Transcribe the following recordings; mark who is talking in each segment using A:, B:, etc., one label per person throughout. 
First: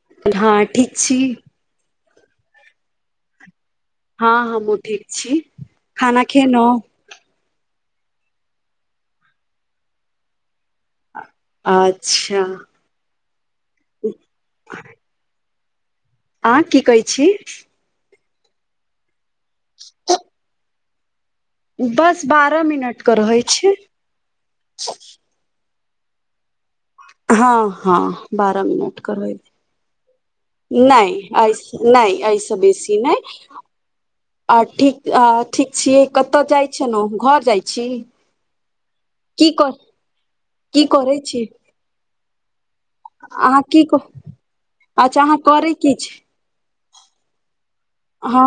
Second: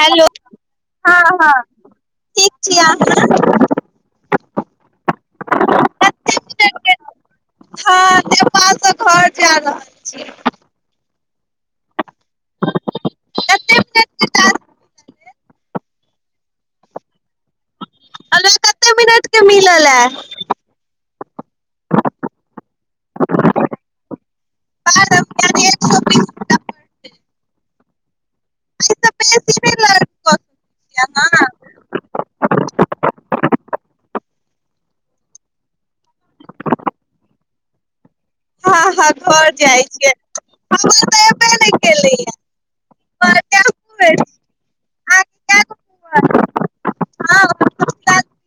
A: hello
B: हँ ठीक छी
A: हँ हँ ठीक छी अहाँ
B: हँ हमहु ठीक छी खाना
A: कते मिनट
B: खेेलौं
A: हँ नेपाला से घर जा रहल छी
B: अच्छा
A: कते [unintelligible]
B: आं की कहै छी
A: हमरा कते मिनट के मिलऽ लेऽ
B: दस बारह मिनट कऽ रहै छै
A: बारह मिनट एक सौ बीस मिनट एहि
B: हँ हँ बारह
A: से
B: मिनट कऽ रहै
A: बेसी
B: छै
A: नहि लर्न कऽ सकैत छी
B: नय
A: अहाँ
B: नय एहि से बेसी नय आ ठीक आ ठीक छीयै कतह जाइ छिलौं घर जाइ छी
A: हँ हँ घर
B: की कर
A: जाइ छियै
B: की
A: हमर तऽ एबे नय केलै या
B: आहां की कह अच्छा आहाँ करै की छी ह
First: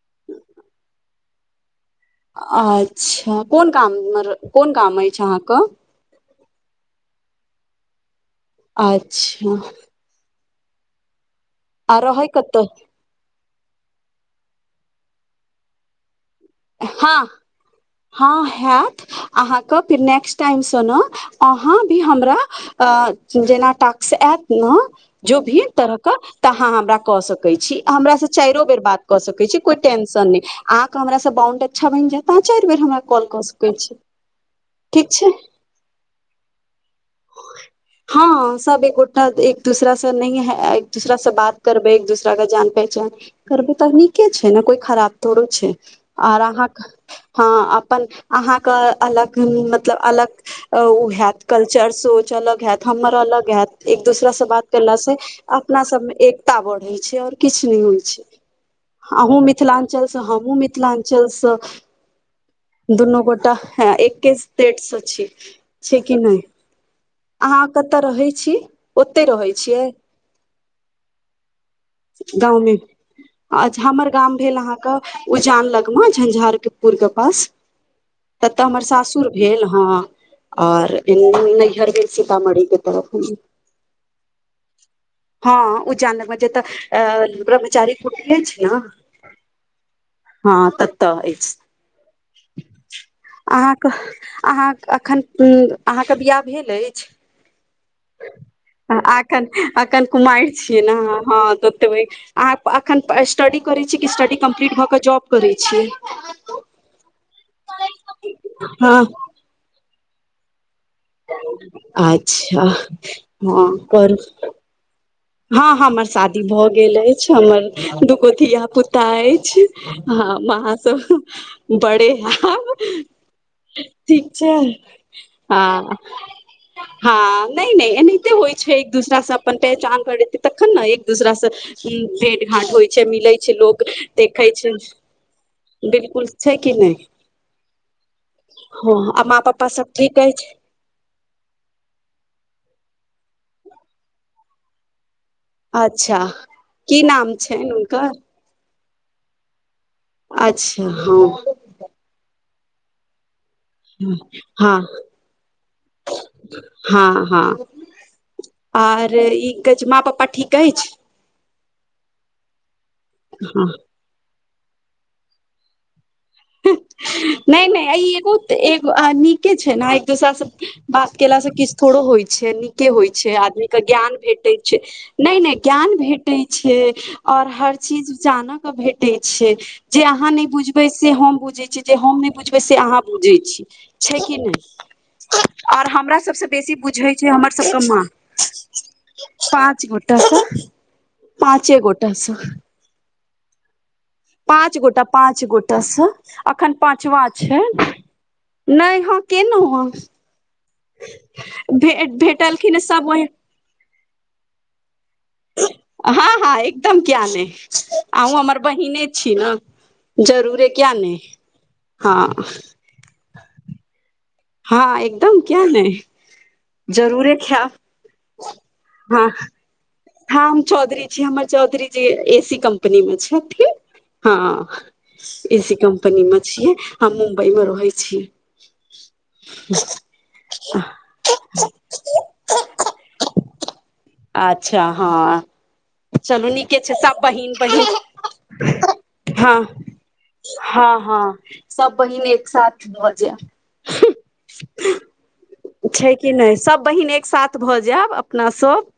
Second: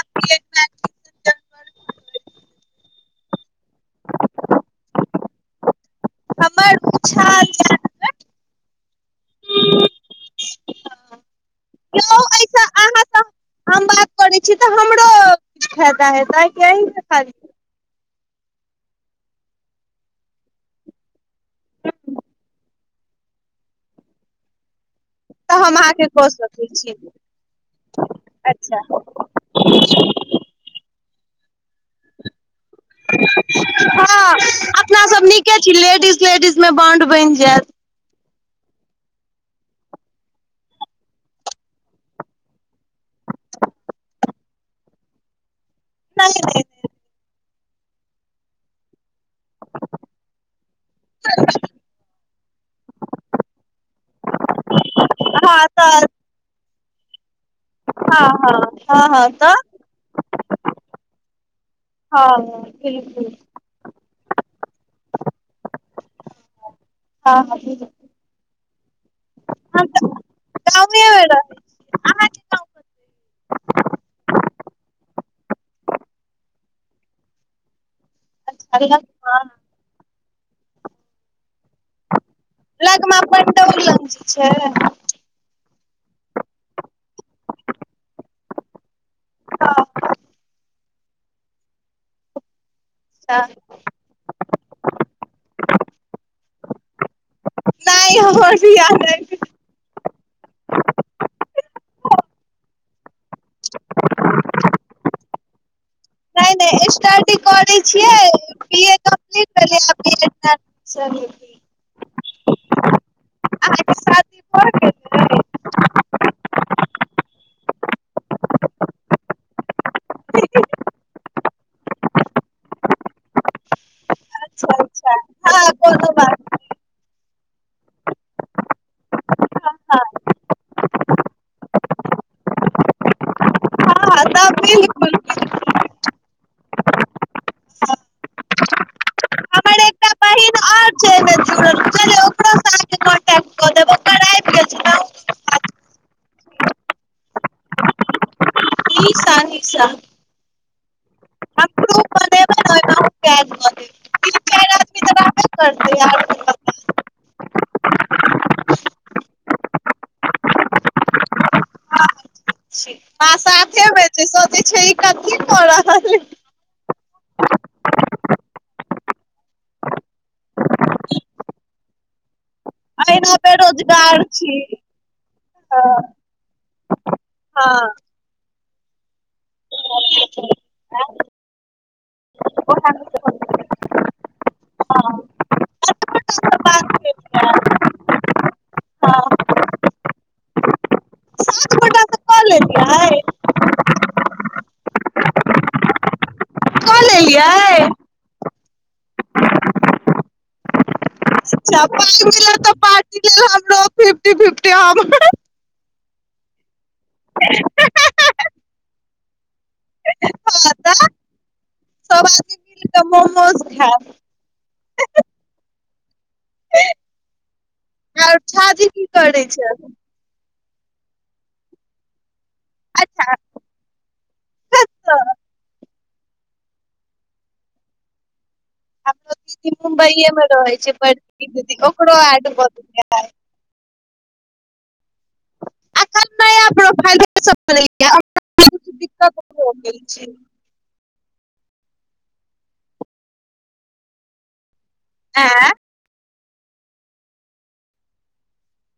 B: [inaudible] अच्छा कोन काम कोन काम अछि आहाँ क
A: अच्छा
B: अच्छा आ
A: यौ
B: रहय कतऽ
A: एहिसँ अहाँसँ हम बात करै तऽ हमरो खेता हेतै कि अहींके
B: हँ
A: खाली तऽ
B: हँ हेऽत अहाँके फिर नेक्स्ट टाइम सँ न अहाँ भी हमरा जेना टाक्स आत ने जो भी
A: हम
B: तरह
A: अहाँके
B: को
A: कऽ
B: तऽ आहाँ
A: सकैत छी
B: हमरा कऽ सकै छी हमरा स से चैरो
A: अच्छा
B: बेर बात कऽ सकै छी कोय टेंशन नय आहाँ के हमरा से बाउंड अच्छा बनि जेऽत तऽ आहाँ चरि बेर हमरा कॉल कऽ सकै छी
A: ह अपना
B: ठीक
A: सब
B: छै
A: नीके छी लेडीज लेडीज मे बोन्ड बनि जेऽत
B: हं सब एकगोटा एक दूसरा स नैह एक दोसरा स बात करबै एक दूसरा के जान पहचान करबै त नीके छै न कोय खराब थोड़ी छै आओर
A: नहि नहि
B: आहाँ के
A: नहि
B: ह अपन आहाँ के अलग मतलब अलग ओ हेऽत कल्चर सोच अलग हेऽत हमर अलग हेऽत एक दोसरा स बात करला स
A: हँ
B: अपना
A: तऽ
B: सब मे एकता बढ़ै छै आओर कि किछ नय होय
A: हँ हँ हँ
B: छैय
A: हँ
B: अहूँ
A: तऽ
B: मिथिलांचल स हमहुँ मिथिलांचल स
A: हँ
B: दुनू
A: बिलकुल
B: गोटा हें एक पेट से छी छैय की नय
A: हँ हँ
B: आहाँ
A: बिलकुल
B: कत रहै छी ओतैय रहै छियै
A: हम तऽ गाँवेमे रहै छी अहाँके
B: गाँव मे अच्छा हमर गाम भेल आहाँ के उजान लगमे झंझारपुर के पास [inaudible] तत तऽ
A: अच्छा
B: हमर सासुर
A: लगमा
B: भेल ह आओर नहिर भेल सीतामढ़ी के तरफ
A: लगमा पर डबल [unintelligible] छै
B: ह उजान लग मे जेतऽ आ ब्रह्मचारी कुटी अछि न
A: अच्छा
B: हं ततऽ ऐछ
A: सेह
B: कह आहाँ एखन आहाँ के बियाह भेल अछि
A: नै हमर बियाह नै भेल [unintelligible]
B: अखन कुमाएर छियै न हँ तोतबै आहाँ एखन स्टडी करैत छीयै कि स्टडी कम्प्लीट भऽ कऽ जॉब करैत छीयै
A: नै नै एस्टडी करै छियै बी ए
B: हँ
A: [unintelligible]
B: अच्छा हँ
A: अहाँके
B: करू
A: [unintelligible]
B: हँ हमर शादी भऽ गेल ऐछ हमर दूगो धिय -पुता ऐछ हम महासब बड़े आब ठीक छाय
A: अच्छा अच्छा हँ कोनो बात नहि
B: हँ नैय- नैय एनैते होइय छै एक दूसरा से अपन
A: हँ हँ
B: पहँचान करैत तखन न एक दूसरा से हूँ भेट घाट होय छैय मिलै छै लोक
A: हँ
B: देखै
A: तऽ
B: छै
A: बिल्कुल बिल्कुल
B: बिल्कुल छै कि नैय हँ आ माँ- पप्पा
A: हमर
B: सब
A: एकटा
B: ठीक अछै
A: बहिन आओर छै एहिमे जुड़ल चलू ओकरोसँ अहाँके कॉन्टैक्ट कऽ देब ओकर आबि गेल छै ने
B: अच्छा की नाम छैन हुनकर
A: की साही साह
B: अच्छा हँ
A: बनेबै ने ओहिमे अहूँके ऐड कऽ देब तीन
B: हँ
A: चारि आदमी तऽ रहबे करतै आओर
B: हँ हँ आओर इ कहै छै माँ पपा ठीक अैछ
A: छी पा
B: हँ
A: [unintelligible] छै रीखा की क रहल ऐय
B: हिं नै नै ई एगो एो नीके छै न एक दोसरा स बात केलासँ किछु थोड़ो होइ छै नीक के होइ छै
A: अहिना
B: आदमी के ज्ञान
A: बेरोजगार छी
B: भेटै छै नै नै ज्ञान
A: हँ
B: भेटै छै आओर हर
A: हँ
B: चीज जानयके भेटै छै जे अहाँ नै बुझबै से से
A: सात
B: हम बुझै छीयै जे हम नै बुझबै से
A: गोटा
B: अहाँ बुझै छीयै छै कि नै आओर हमरा सबसँ बेसी
A: से
B: बुझै छै हमरा सबके माँ पाँच गोटा स पाँचे गोटा स
A: कऽ लेलियै
B: पाँच गोटा पाँच गोटा सऽ अखन
A: कऽ
B: पाँचवा छैन
A: लेलियै
B: नै हो केलौं हँ
A: अच्छा
B: भे
A: पाइ मिलत तऽ
B: भेटलखिन सब
A: पार्टी
B: ओहे
A: लए हमरो फिफ्टी फिफ्टी हम
B: हँ हँ एकदम किया नै अहुँ हमर बहिने छी न जरूरे किया नै हँ
A: सब आदमी मिल तऽ मोमोज खाब
B: हँ एकदम किया नै जरूरे
A: आर
B: खायब
A: छाजी की करै छै
B: हँ हम चौधरी छी हमर Chaudhary ji A C company मे छेथिन हँ
A: अच्छा
B: ए सी कम्पनी मे छियै हम मुम्बई मे रहै छियै
A: मुम्बइए मे रहै छीयै बड़की दीदी ओकरो [unintelligible]
B: आ अच्छा हँ
A: एखन
B: चलू
A: नया
B: नीके छै सब
A: प्रोफाइल
B: बहिन
A: बनेलियै अभी
B: बहिन
A: कुछ दिक्कत
B: हँ
A: हो गेल छै
B: हँ हँ सब बहिन एक साथ भऽ जाय
A: आँ [unintelligible]
B: छै कि नय सभ बहिन एकसाथ भऽ जायब अपना सब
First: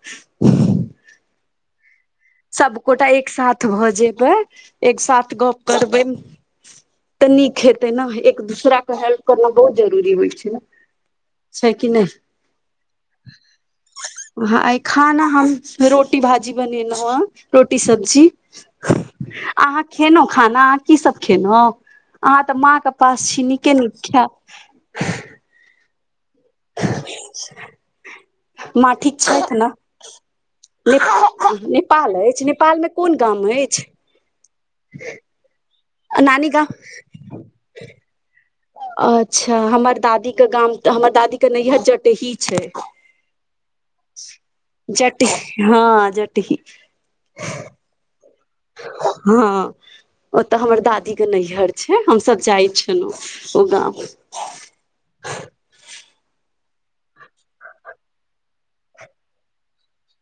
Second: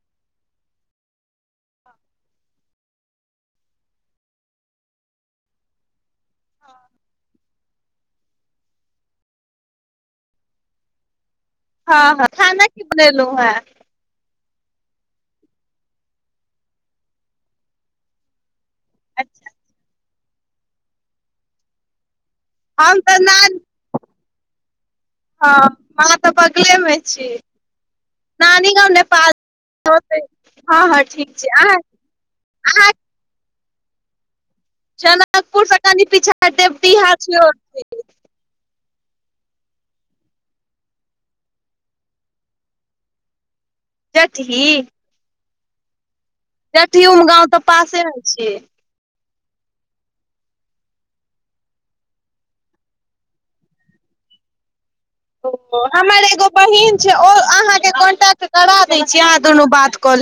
B: सब गोटा एक साथ भऽ जेबै एक साथ गप करबै तऽ नीक हेतै ने एक दोसराक हेल्प करना बहुत जरूरी होइ छै न
A: हँ हँ खाना की बनेलो हँं
B: ह खाना हम रोटी भाजी बनेलो हन रोटी सब्जी
A: अच्छा
B: अहाँ खेनो खाना अहाँ की सभ खेनो अहाँ तऽ माँ कऽ
A: हम तऽ
B: पास छी
A: नान
B: नीके नीक खायब
A: हँ माँ तऽ बगले मे छैय
B: माँ ठीक छैत नऽ
A: हँ हँ ठीक छै
B: नेपाल
A: अहाँ
B: नेपाल ऐछ नेपाल मे
A: अहाँ
B: कोन गाम ऐछ
A: जनकपुर स कनी पीछा
B: नानी गाम
A: देवटीहा छै ओतय
B: अच्छा हमर दादीेक गाम हमर दादी के नैहर जटेही छै
A: जटही
B: जटही हाँ जटही
A: जटही गाँव तऽ पासे म छियै
B: हाँ ओतऽ हमर दादी के नैहर छै हमसब जाइ छलो ओ गाम [inaudible]
A: हमर एगो बहिन छै ओ अहाँके कॉन्टट करा दै छी अहाँ दुनू बात कऽ ले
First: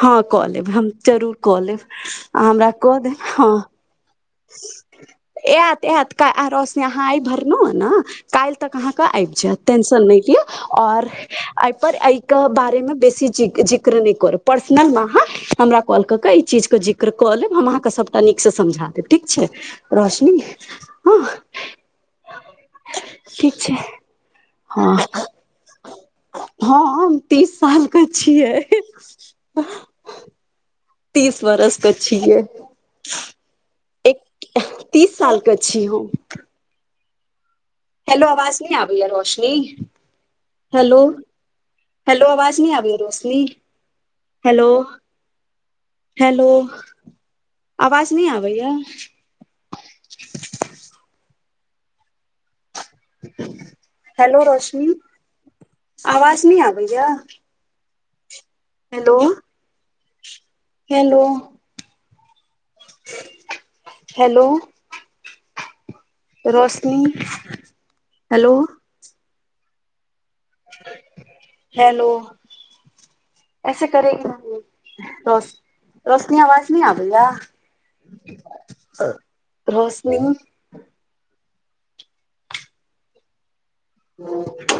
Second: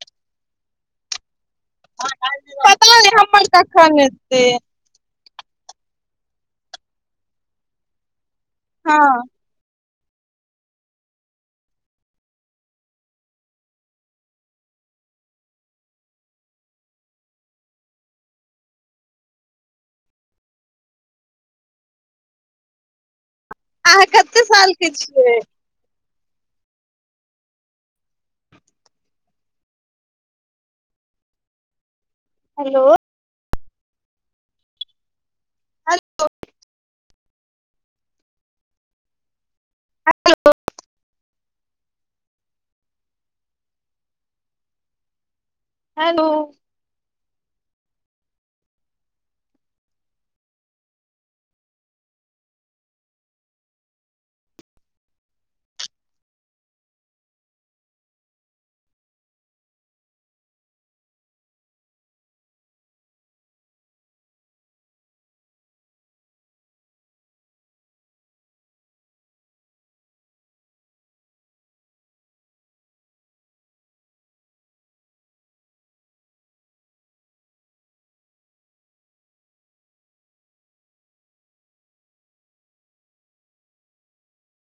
B: हँ कऽ लेब हम जरूर कऽ लेब अ हमरा कऽ देब हाँ
A: खानते [inaudible]
B: आत आत रोसनी अहाँ आइ भरनो अन काल्ह तक
A: हँ
B: अहाँके आइब जायत टेन्शन नय लिअ ओर ऐ पर ऐय के बारे मे बेसी जिक्र नय कर पर्सनल मे अहाँ हमरा कॉल कऽ कऽ ई चीज के जिक्र कऽ लेब हम अहाँके सभटा नीकसँ समझा दैब ठीक छै रोशनी हँ ठीक छै
A: अहाँ कते साल के
B: हाँ
A: छियै
B: हऽम तीस साल के छियै तीस बरस क छियै
A: हेलो
B: एक तीस साल क छी हम हैेलो अवाज नय आबेय रोशनी हेलो हेलो अवाज नय आबेय रोशनी हेलो हेलो आवाज नय आबैया हैेलो रोशनी आवाज नय आबैय hello hello hello Roshni hello hello ऐसे करेगी नही रोस रोसनी आवाज नय आबैया रोशनी [inaudible]